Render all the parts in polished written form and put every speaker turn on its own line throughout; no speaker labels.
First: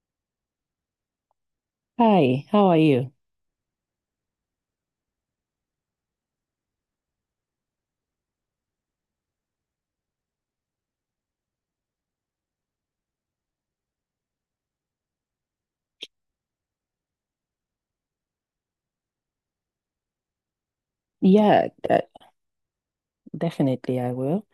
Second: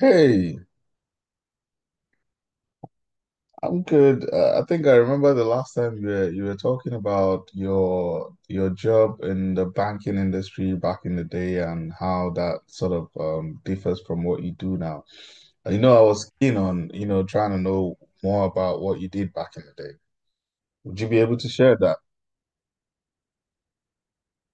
Hey,
Hi, how are you?
I'm good. I think I remember the last time you were talking about your job in the banking industry back in the day and how that sort of differs from what you do now. I was keen on, trying to know more about what you did back in the day. Would you be able to
Yeah,
share that?
definitely I will.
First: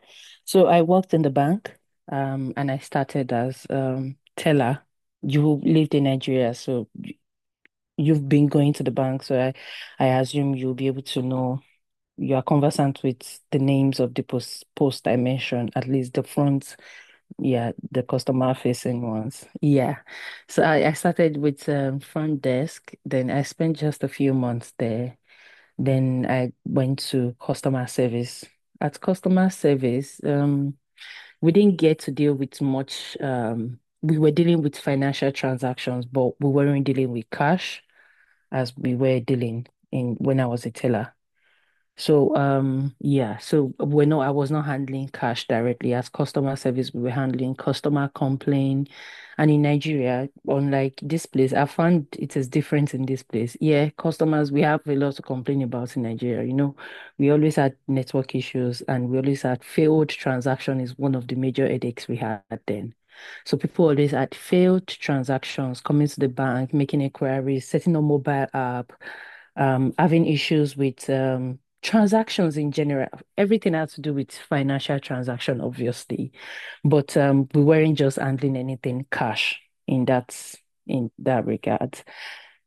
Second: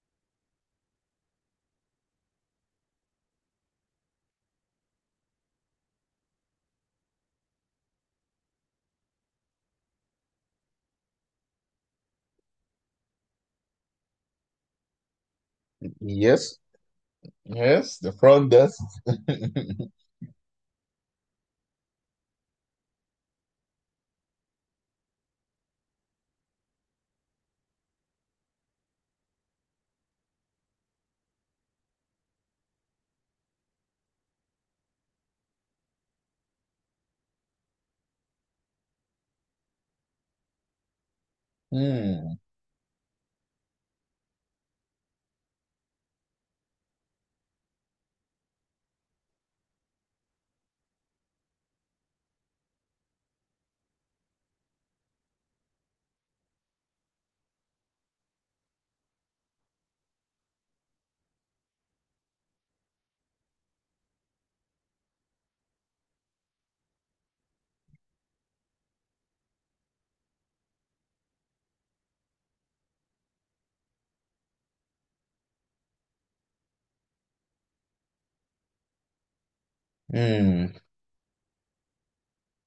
So I worked in the bank, and I started as teller. You lived in Nigeria, so you've been going to the bank, so I assume you'll be able to know you are conversant with the names of the post I mentioned, at least the
Yes,
front, yeah,
yes,
the
the front
customer
desk.
facing ones. Yeah. So I started with front desk, then I spent just a few months there. Then I went to customer service. At customer service, we didn't get to deal with much. We were dealing with financial transactions, but we weren't dealing with cash as we were dealing in when I was a teller. So,
Hmm.
yeah, so we're not, I was not handling cash directly. As customer service, we were handling customer complaint. And in Nigeria, unlike this place, I found it is different in this place. Yeah, customers, we have a lot to complain about in Nigeria. You know, we always had network issues and we always had failed transaction is one of the major headaches we had then. So people always had failed transactions, coming to the bank, making inquiries, setting up mobile app, having issues with transactions in general, everything has to do with financial transaction, obviously, but we weren't just handling anything cash in that
Hmm.
in that regard.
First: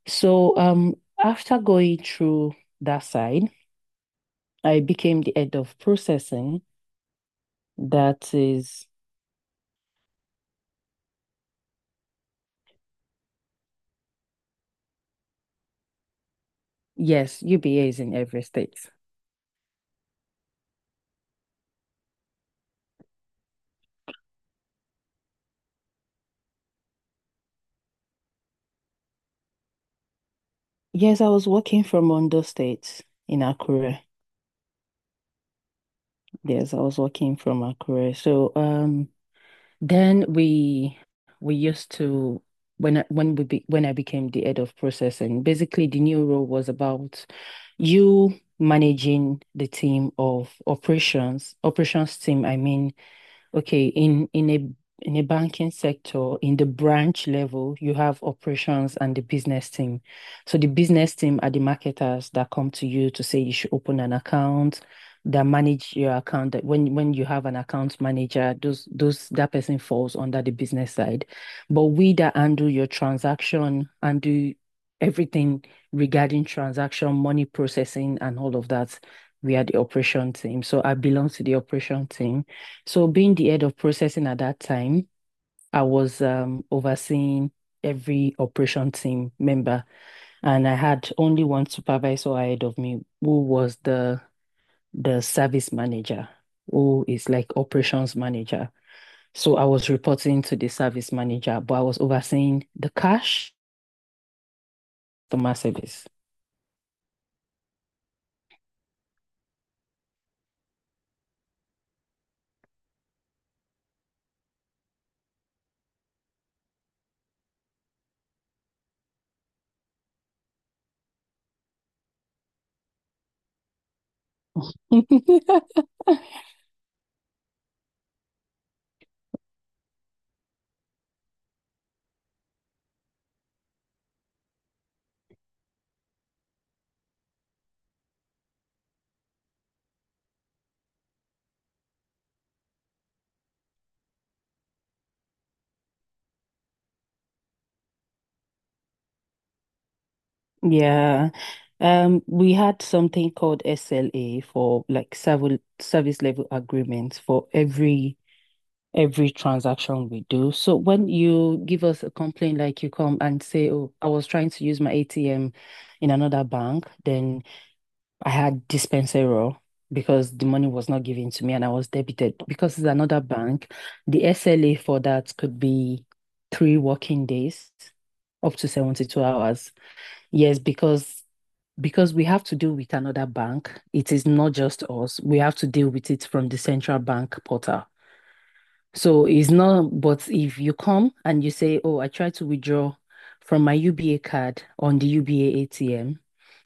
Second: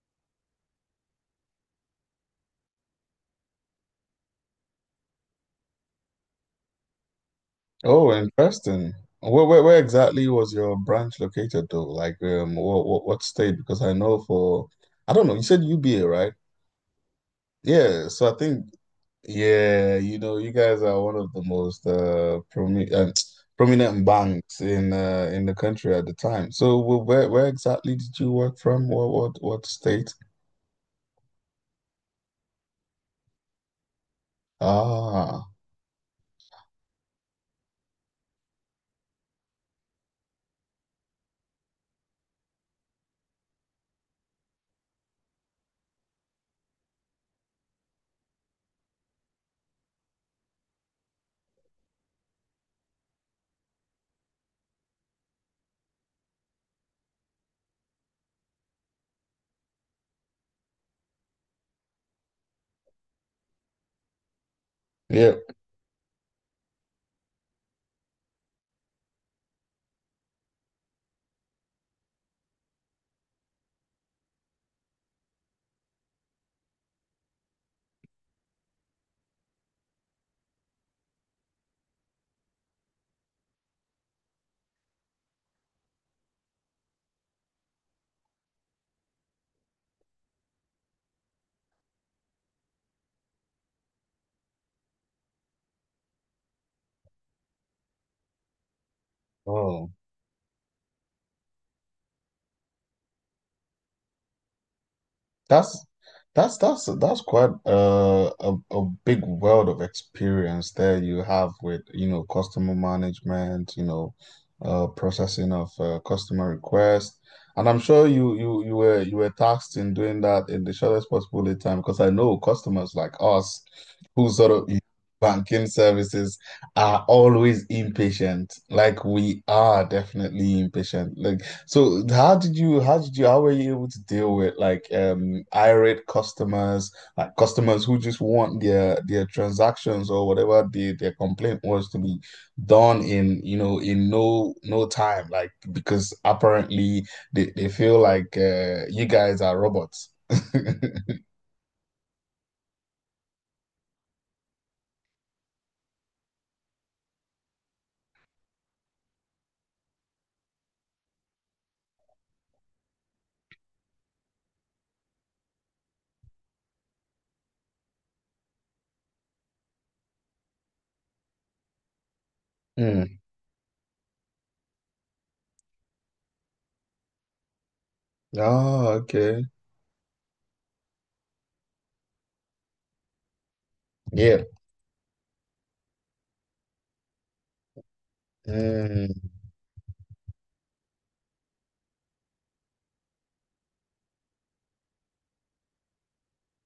So after going through that side, I became the head of processing.
Oh,
That is,
interesting. Where exactly was your branch located though? Like, um, what state? Because I know for, I don't know, you said UBA, right?
yes, UBA is
Yeah.
in
So I
every
think,
state.
yeah, you know, you guys are one of the most promi prominent banks in in the country at the time. So where exactly did you work from? What state?
Yes, I was working from Ondo State in Akure.
Ah,
Yes, I was working from Akure. So Then we used to when I, when we be, when I became the head of processing, basically the new role was about you managing the team of operations, operations team, I mean. Okay, in in a banking sector, in the branch level, you have operations and the business team. So the business team are the marketers that come to you to say you should open an account,
yeah.
that manage your account. That when you have an account manager, those that person falls under the business side. But we that handle your transaction and do everything regarding transaction, money processing, and all of that, we are the operation team. So I belong to the operation team. So being the head of processing at that time, I was overseeing every operation team member, and I had only one supervisor ahead of me, who was the service manager, who is like operations manager. So I was
Oh.
reporting to the service manager, but I was overseeing the cash, customer
That's
service.
that's quite a big world of experience there you have with, you know, customer management, you know, processing of customer requests, and I'm sure you were tasked in doing that in the shortest possible lead time, because I know customers like us who sort of use banking services are always impatient. Like, we are definitely impatient. Like, so how were you able to deal with, like, irate customers, like customers who just want their transactions or whatever their complaint was to be done in, you know, in no time, like, because apparently they feel like you guys are robots.
Yeah. We had something called SLA for like several service level agreements for every transaction we do. So when you give us a complaint, like you come and say, "Oh, I was trying to use my ATM in another bank, then I had Dispensero because the money was not given to me and I was debited." Because it's
Mm.
another bank, the SLA for that could be three working days, up to
Oh,
72
okay.
hours. Yes, because we have to deal with another bank. It is
Yeah.
not just us. We have to deal with it from the central bank portal. So
Mm.
it's not, but if you come and you say, "Oh, I tried to withdraw from my UBA card on the UBA ATM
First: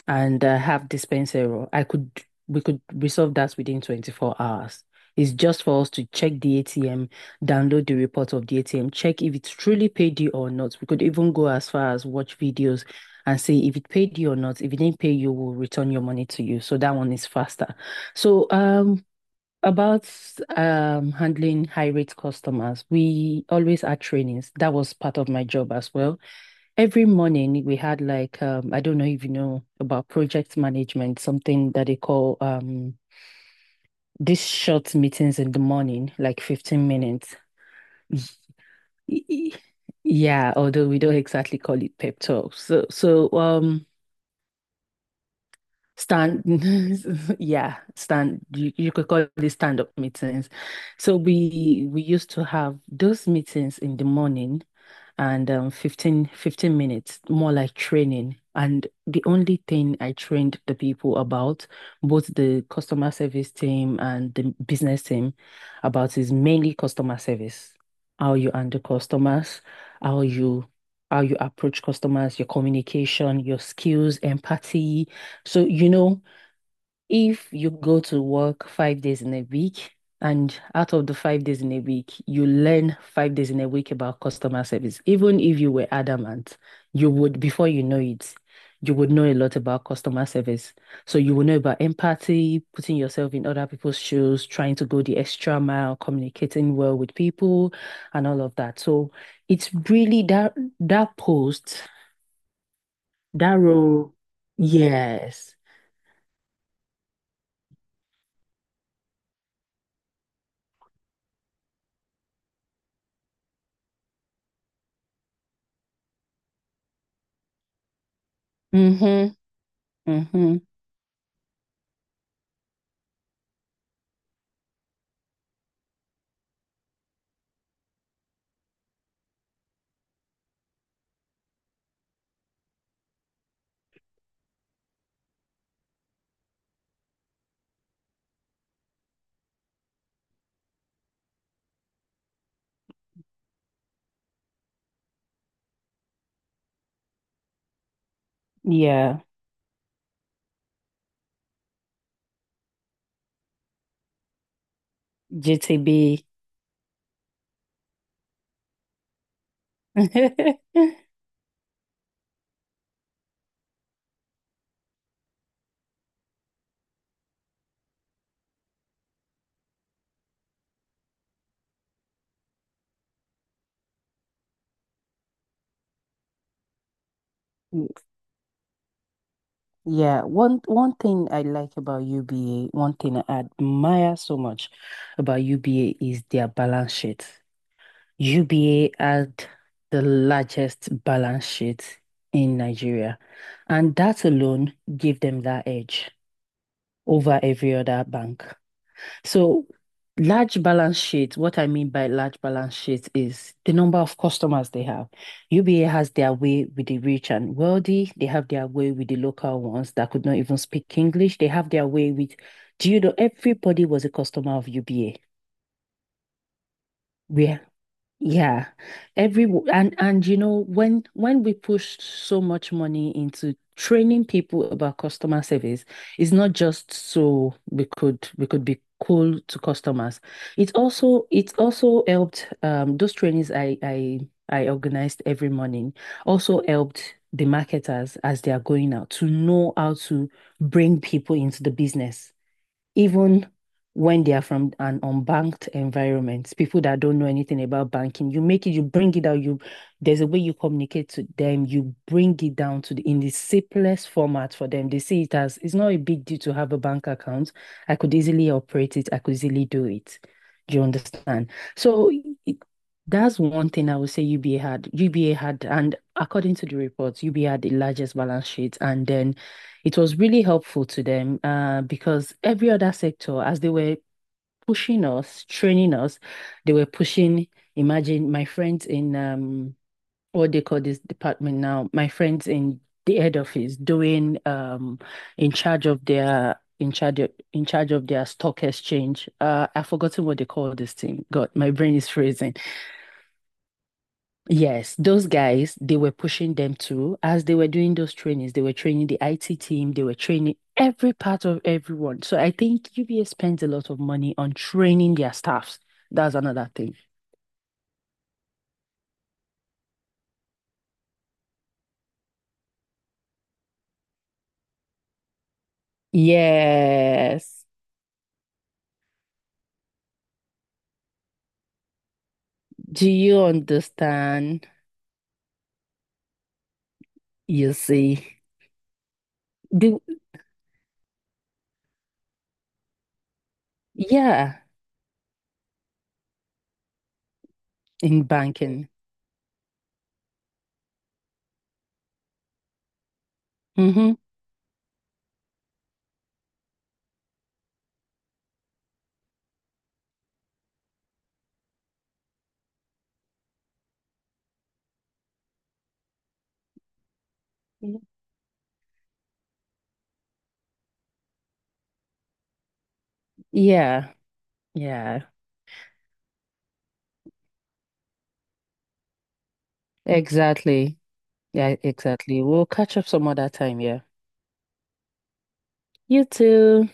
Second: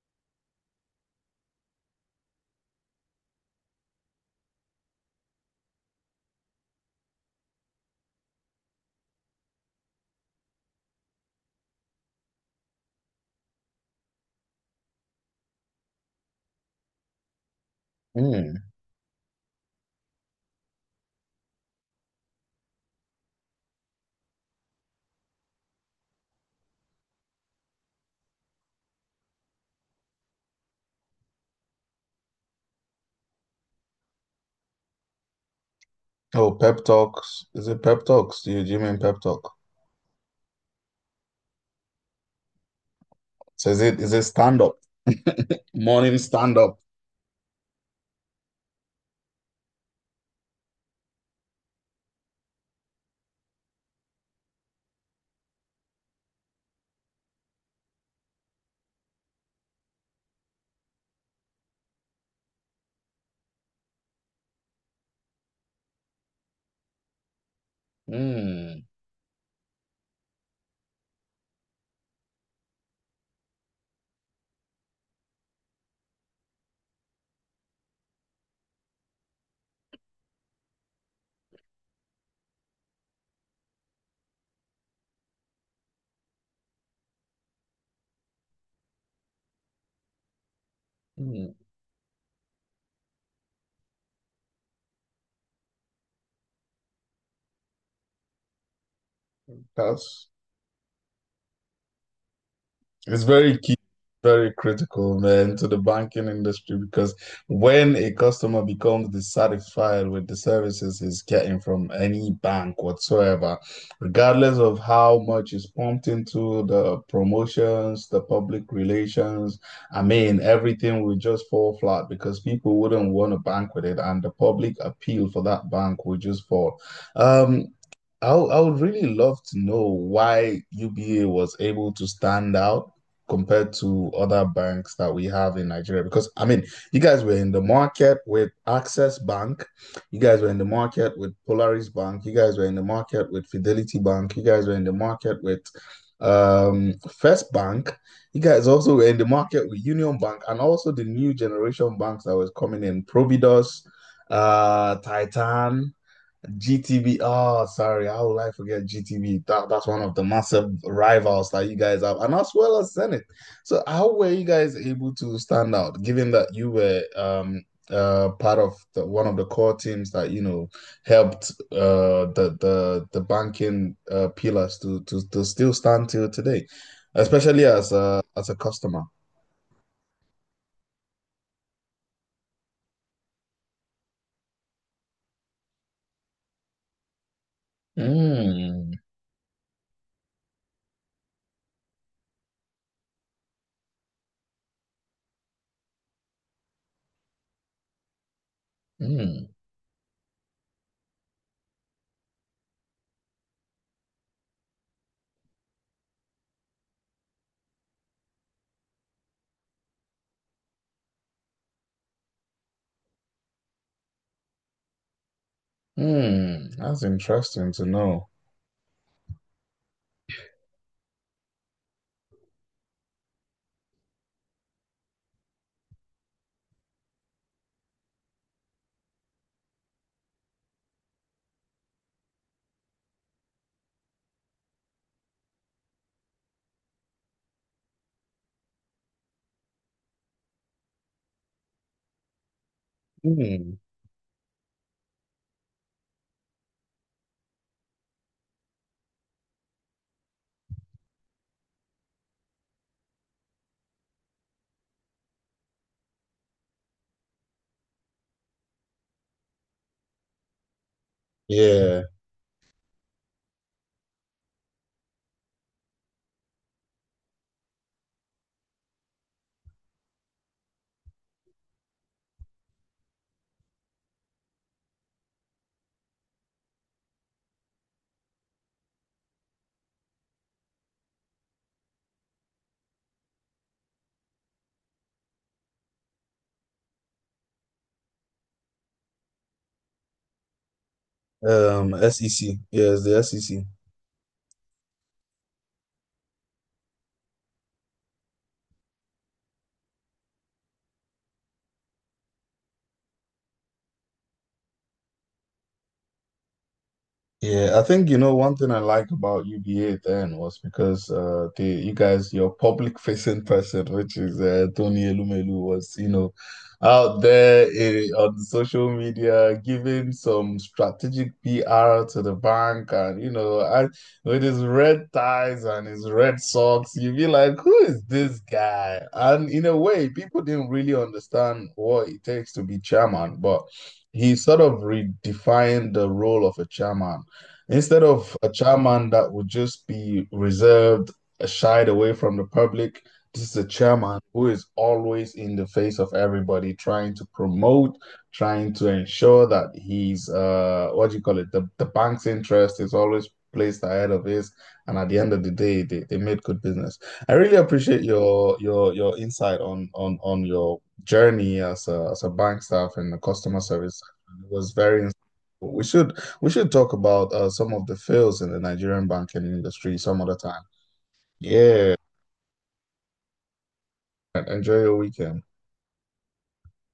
and have dispense error." I could we could resolve that within 24 hours. It's just for us to check the ATM, download the report of the ATM, check if it's truly paid you or not. We could even go as far as watch videos and see if it paid you or not. If it didn't pay you, we'll return your money to you. So that one is faster. So
Mm.
about handling high rate customers, we always had trainings. That was part of my job as well. Every morning we had like I don't know if you know about project management, something that they call these short meetings in the morning, like
Oh, pep
15 minutes.
talks. Is it pep talks? Do you mean pep
Y- y-
talk?
Yeah, although we don't exactly call it pep talk. So so
So is it is it stand up? Morning
stand,
stand up.
yeah, stand. You could call it stand-up meetings. So we used to have those meetings in the morning, and fifteen minutes, more like training. And the only thing I trained the people about, both the customer service team and the business team, about is mainly customer service. How you handle
Hmm.
customers, how you how you approach customers, your communication, your skills, empathy. So, you know, if you go to work 5 days in a week, and out of the 5 days in a week, you learn 5 days in a week about customer service, even if you were adamant, you would, before you know it, you would know a lot about customer service. So, you will
Hmm.
know about empathy, putting yourself in other people's shoes, trying to go the extra mile, communicating well with people, and all of that. So, it's really
That's
that post,
It's very
that
key,
role.
very critical,
Yes.
man, to the banking industry, because when a customer becomes dissatisfied with the services he's getting from any bank whatsoever, regardless of how much is pumped into the promotions, the public
Mm-hmm.
relations, I mean,
Mm-hmm.
everything will just fall flat because people wouldn't want to bank with it, and the public appeal for that bank will just fall. Um, I would really love to know why UBA was able to stand out compared to other banks that we have in Nigeria. Because, I mean, you guys were in the market with Access Bank, you guys were in the market with Polaris Bank, you guys were in the market with Fidelity Bank, you guys were in the market with First Bank, you guys also were in
Yeah,
the market with Union Bank, and also the new generation banks that was coming in, Providos, Titan.
GTB.
GTB. Oh, sorry. How will I forget GTB? That's one of the massive rivals that you guys have, and as well as Senate. So, how were you guys able to stand out, given that you were part of one of the core teams that, you know, helped the the banking pillars to still stand till today, especially as a customer.
Yeah, one thing I like about UBA, one thing I admire so much about UBA is their balance sheet.
Mm,
UBA had the largest balance sheet in Nigeria, and that alone gave them that edge over every other bank.
mm.
So, large balance sheet, what I mean by large balance sheet is the number of customers they have. UBA has their way with the rich and wealthy. They have their way with the local ones that could not even speak English. They have their way with, do you know, everybody was a customer of UBA.
Hmm, that's
We
interesting to know.
yeah, every w- and you know when we push so much money into training people about customer service, it's not just so we could be cool to customers. It also helped those trainings I organized every morning also helped the marketers as they are going out to know how to bring people into the business even
Hmm.
when they are from an unbanked environment, people that don't know anything about banking, you make it, you bring it out, you there's a way you communicate to them, you bring it down to the in the simplest format for them. They see it as it's not a big deal to have a bank account. I could easily operate it, I could easily do it. Do you understand?
Yeah,
So it- that's one thing I would say UBA had. UBA had, and according to the reports, UBA had the largest balance sheet and then it was really helpful to them because every other sector, as they were pushing us, training us, they were pushing. Imagine my friends in what they call this department now, my friends in the head office doing in charge of their in charge of their stock exchange. I've forgotten what they call this thing. God, my brain is freezing.
SEC. Yeah, it's the SEC.
Yes, those guys, they were pushing them too. As they were doing those trainings, they were training the IT team, they were training every part of everyone. So I think UBS spends a lot of money on training their staffs. That's another thing.
Yeah, I think, you know, one thing I liked about UBA then was because the, you guys, your public facing person, which is Tony Elumelu, was, you know, out
Yes.
there, eh, on social media giving some strategic PR to the bank,
Do
and you
you
know and with his
understand?
red ties and his red socks, you'd be like,
You
who is this
see.
guy? And in a
Do
way, people didn't really understand what it takes to be chairman, but he sort
yeah,
of redefined the role of a chairman. Instead
in
of a
banking.
chairman that would just be reserved, shied away from the public, this is a
Mm-hmm.
chairman who is always in the face of everybody, trying to promote, trying to ensure that he's, what do you call it? The bank's interest is always placed ahead of his, and at the end of the day, they made good business. I really appreciate your insight on your journey as a bank staff and the customer service.
Yeah,
It was very insightful.
yeah,
We should we should talk about some of the fails in the Nigerian banking industry some other time.
exactly. Yeah,
Yeah,
exactly. We'll catch up some other time, yeah.
enjoy your weekend.
You too.